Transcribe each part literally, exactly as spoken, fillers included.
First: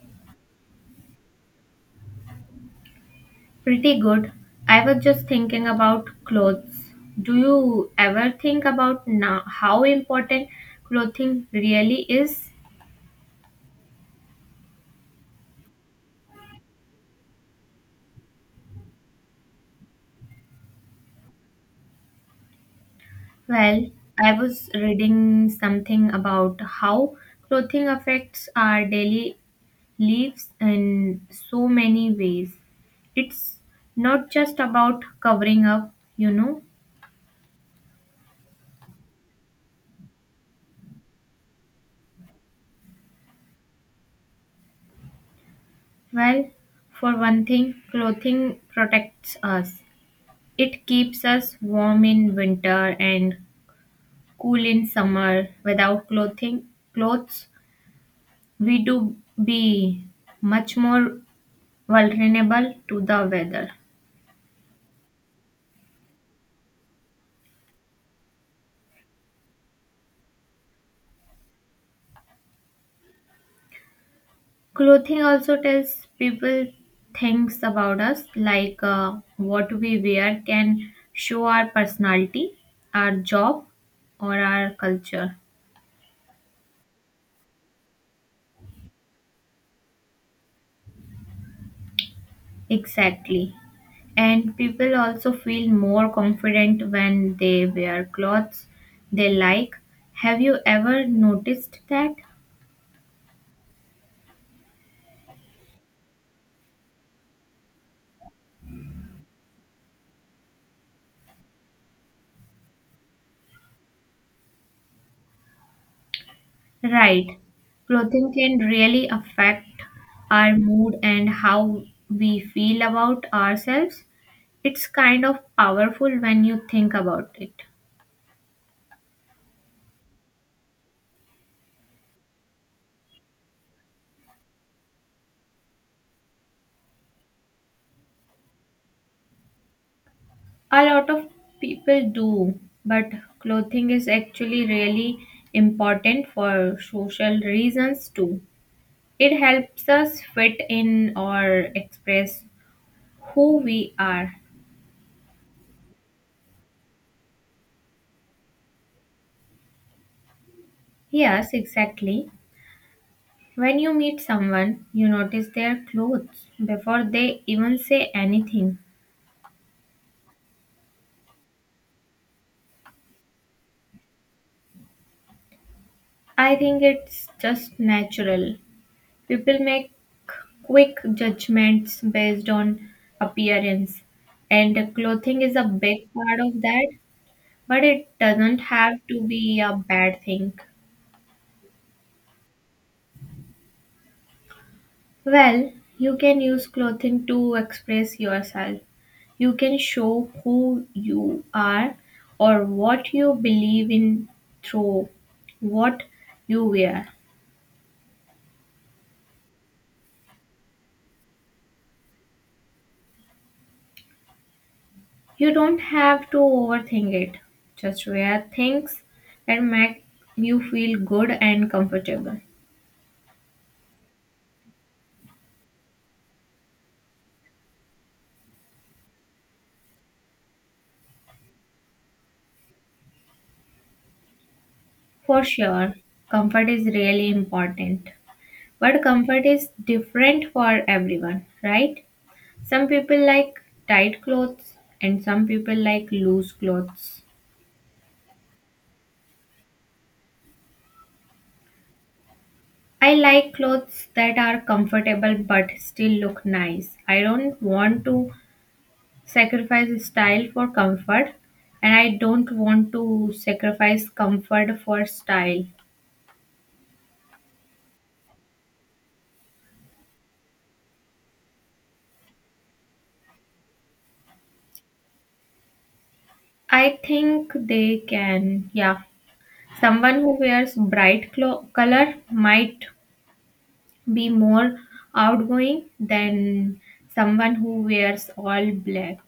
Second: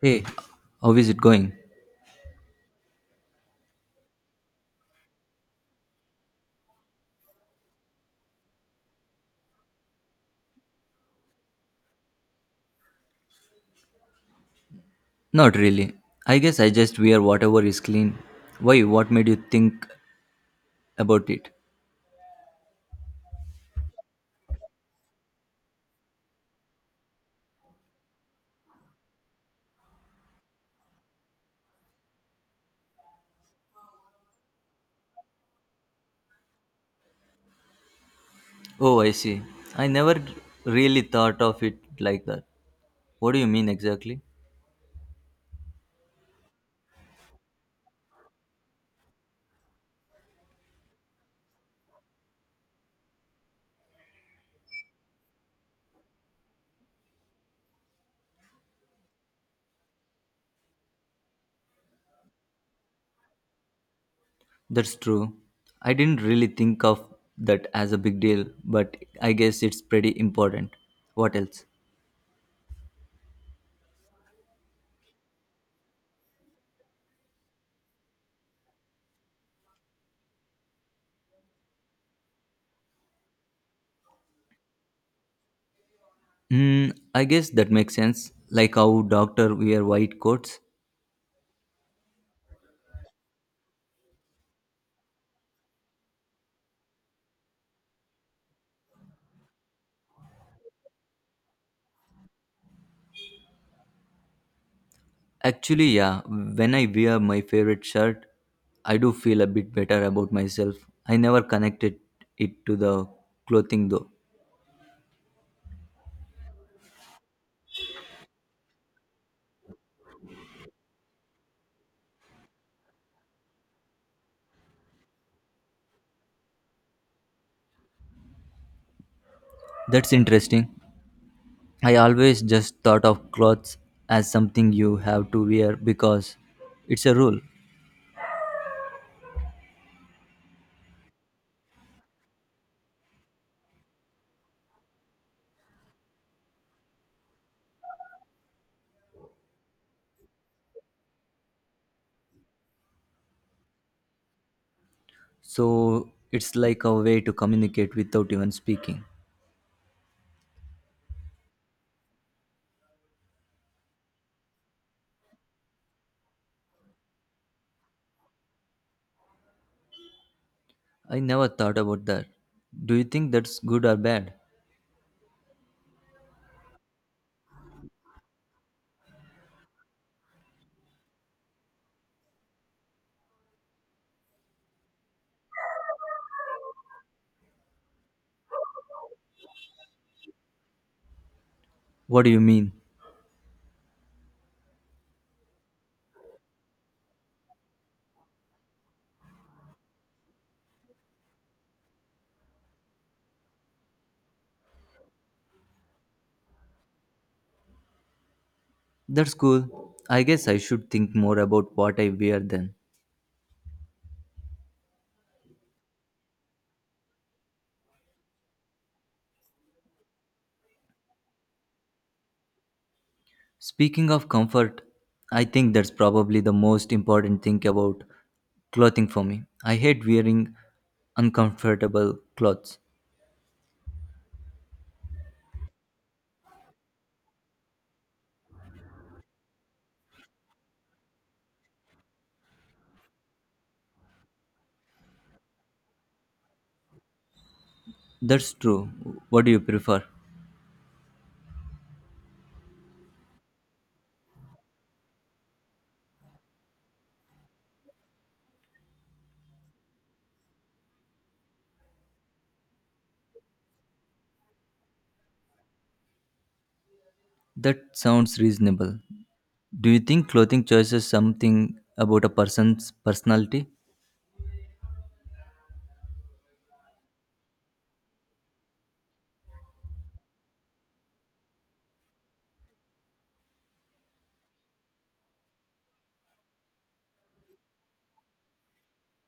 Hey, how is it going? Pretty good. I was just thinking about clothes. Do you ever think about now how important clothing really is? Not really. I guess I just wear whatever is clean. Why? What made you think about it? Well, I was reading something about how clothing affects our daily lives in so many ways. It's not just about covering up, you know. Oh, I see. I never really thought of it like that. What do you mean exactly? Well, for one thing, clothing protects us. It keeps us warm in winter and cool in summer without clothing clothes we do be much more vulnerable to the weather. That's true. I didn't really think of that as a big deal, but I guess it's pretty important. What else? Clothing also tells people things about us, like uh, what we wear can show our personality, our job, or our culture. Hmm, I guess that makes sense. Like how doctor wear white coats. Exactly. And people also feel more confident when they wear clothes they like. Have you ever noticed that? Actually, yeah, when I wear my favorite shirt, I do feel a bit better about myself. I never connected it to the clothing though. Right. Clothing can really affect our mood and how we feel about ourselves. It's kind of powerful when you think about it. That's interesting. I always just thought of clothes as something you have to wear because it's a rule. A lot of people do, but clothing is actually really important for social reasons too. It helps us fit in or express who we are. So it's like a way to communicate without even speaking. Yes, exactly. When you meet someone, you notice their clothes before they even say anything. I never thought about that. Do you think that's good or bad? I think it's just natural. People make quick judgments based on appearance, and clothing is a big part of that, but it doesn't have to be a bad thing. What do you mean? Well, you can use clothing to express yourself. You can show who you are or what you believe in through what you wear. That's cool. I guess I should think more about what I wear then. You don't have to overthink it. Just wear things that make you feel good and comfortable. Speaking of comfort, I think that's probably the most important thing about clothing for me. I hate wearing uncomfortable clothes. For sure, comfort is really important. But comfort is different for everyone, right? Some people like tight clothes and some people like loose clothes. That's true. What do you prefer? I like clothes that are comfortable but still look nice. I don't want to sacrifice style for comfort, and I don't want to sacrifice comfort for style. That sounds reasonable. Do you think clothing choices something about a person's personality? I think they can, yeah. Someone who wears bright clo- color might be more outgoing than someone who wears all black.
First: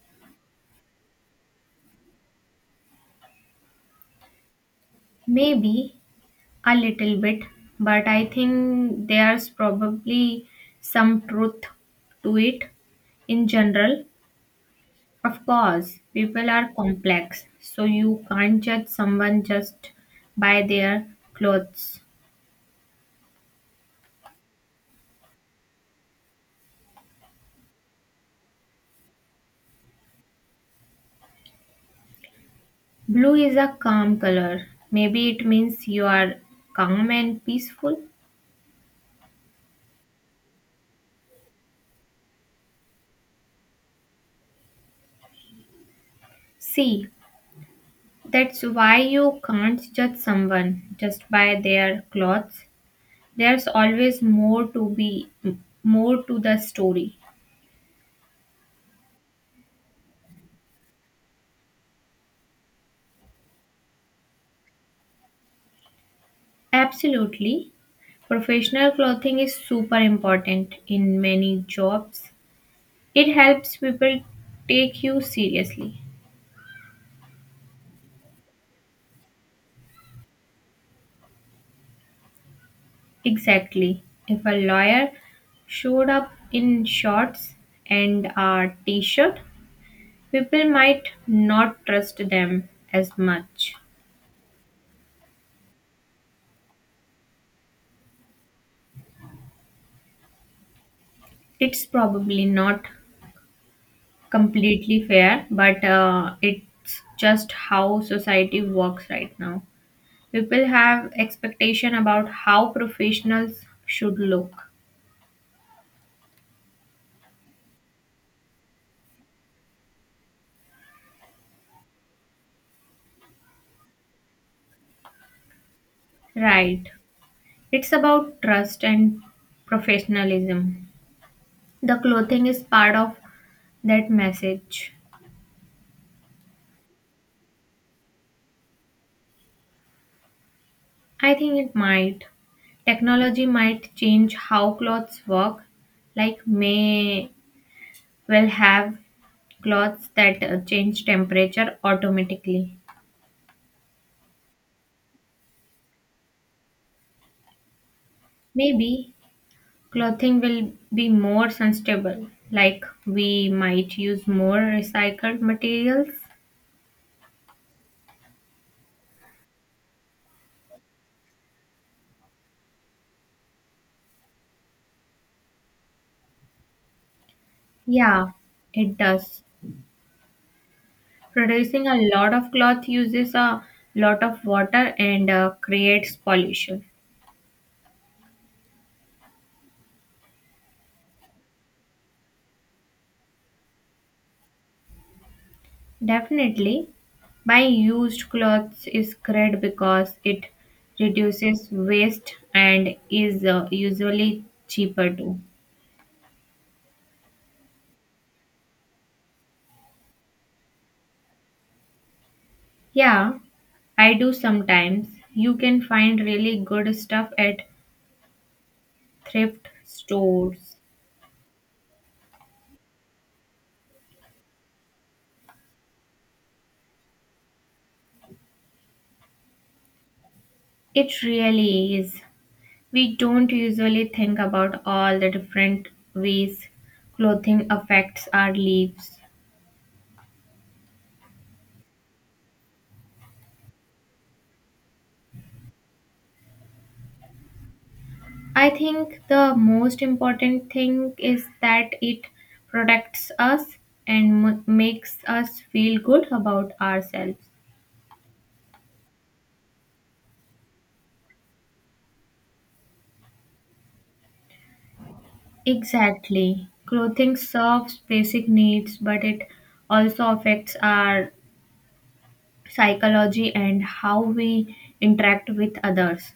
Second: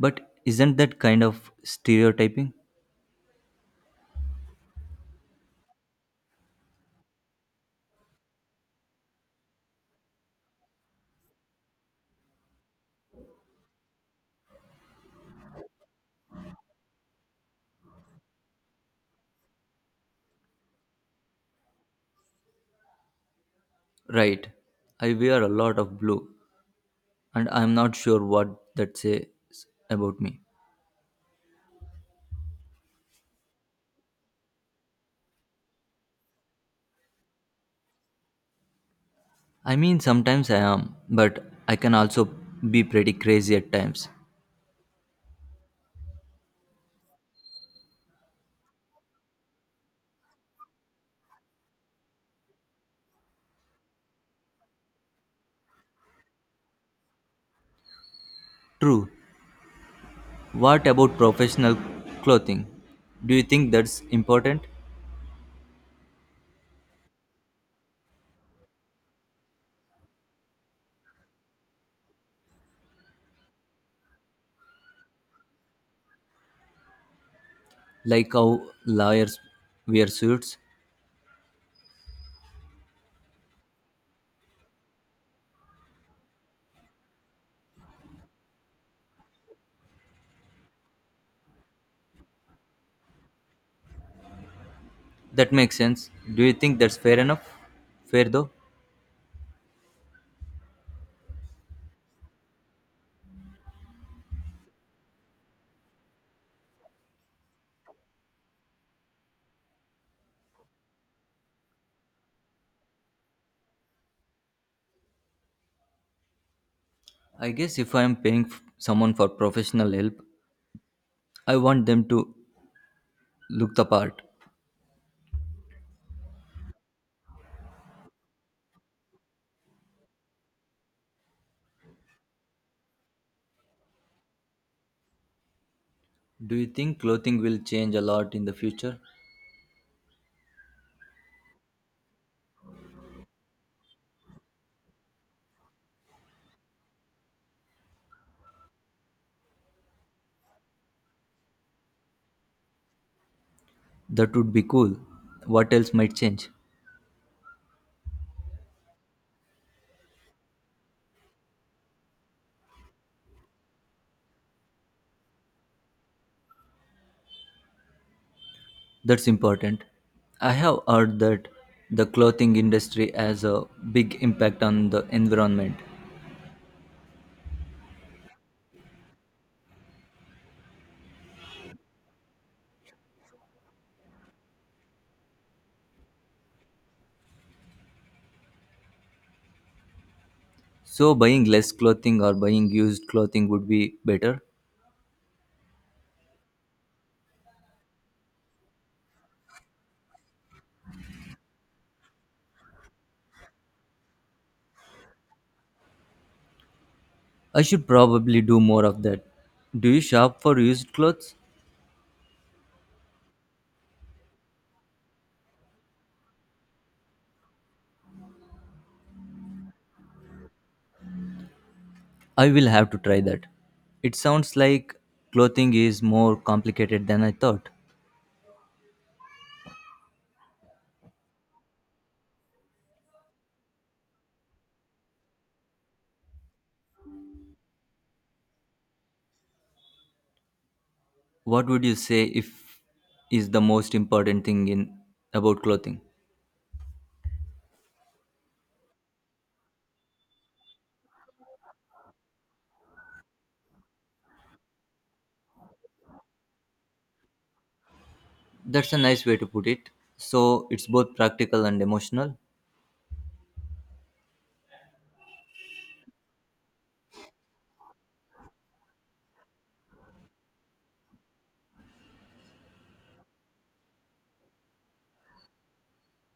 But isn't that kind of stereotyping? Maybe. A little bit, but I think there's probably some truth to it in general. Of course, people are complex, so you can't judge someone just by their clothes. Right. I wear a lot of blue and I'm not sure what that says about me. Blue is a calm color. Maybe it means you are calm and peaceful. I mean, sometimes I am, but I can also be pretty crazy at times. See, that's why you can't judge someone just by their clothes. There's always more to be more to the story. True. What about professional clothing? Do you think that's important? Absolutely. Professional clothing is super important in many jobs. It helps people take you seriously. Like how lawyers wear suits? Exactly. If a lawyer showed up in shorts and a t shirt, people might not trust them as much. That makes sense. Do you think that's fair enough? Fair though? It's probably not completely fair, but uh, it's just how society works right now. People have expectation about how professionals should look. I guess if I am paying f- someone for professional help, I want them to look the part. Right. It's about trust and professionalism. The clothing is part of that message. Do you think clothing will change a lot in the future? I think it might. Technology might change how clothes work, like may will have clothes that uh, change temperature automatically. That would be cool. What else might change? Maybe clothing will be more sustainable, like we might use more recycled materials. That's important. I have heard that the clothing industry has a big impact on the environment. Yeah, it does. Producing a lot of cloth uses a lot of water and uh, creates pollution. So, buying less clothing or buying used clothing would be better. Definitely, buying used clothes is great because it reduces waste and is uh, usually cheaper too. I should probably do more of that. Do you shop for used clothes? Yeah, I do sometimes. You can find really good stuff at thrift stores. I will have to try that. It sounds like clothing is more complicated than I thought. It really is. We don't usually think about all the different ways clothing affects our lives. What would you say if is the most important thing in about clothing? I think the most important thing is that it protects us and m- makes us feel good about ourselves. That's a nice way to put it. So, it's both practical and emotional. Exactly. Clothing serves basic needs, but it also affects our psychology and how we interact with others.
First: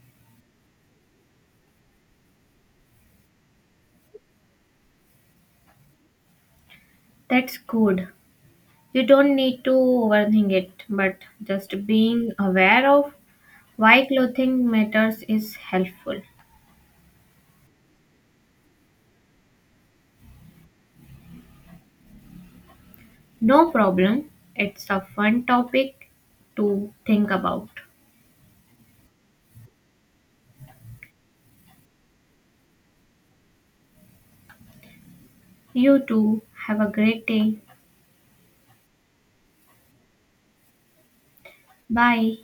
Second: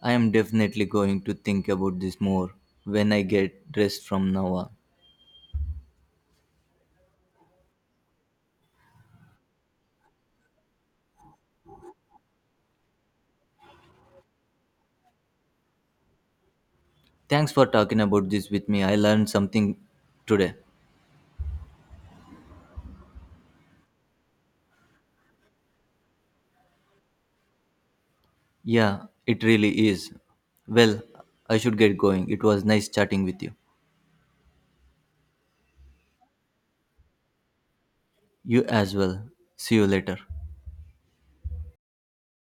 I am definitely going to think about this more when I get dressed from now on. That's good. You don't need to overthink it, but just being aware of why clothing matters is helpful. Thanks for talking about this with me. I learned something today. No problem. It's a fun topic to think about. Yeah, it really is. Well, I should get going. It was nice chatting with you. You too. Have a great day. You as well. See you later. Bye.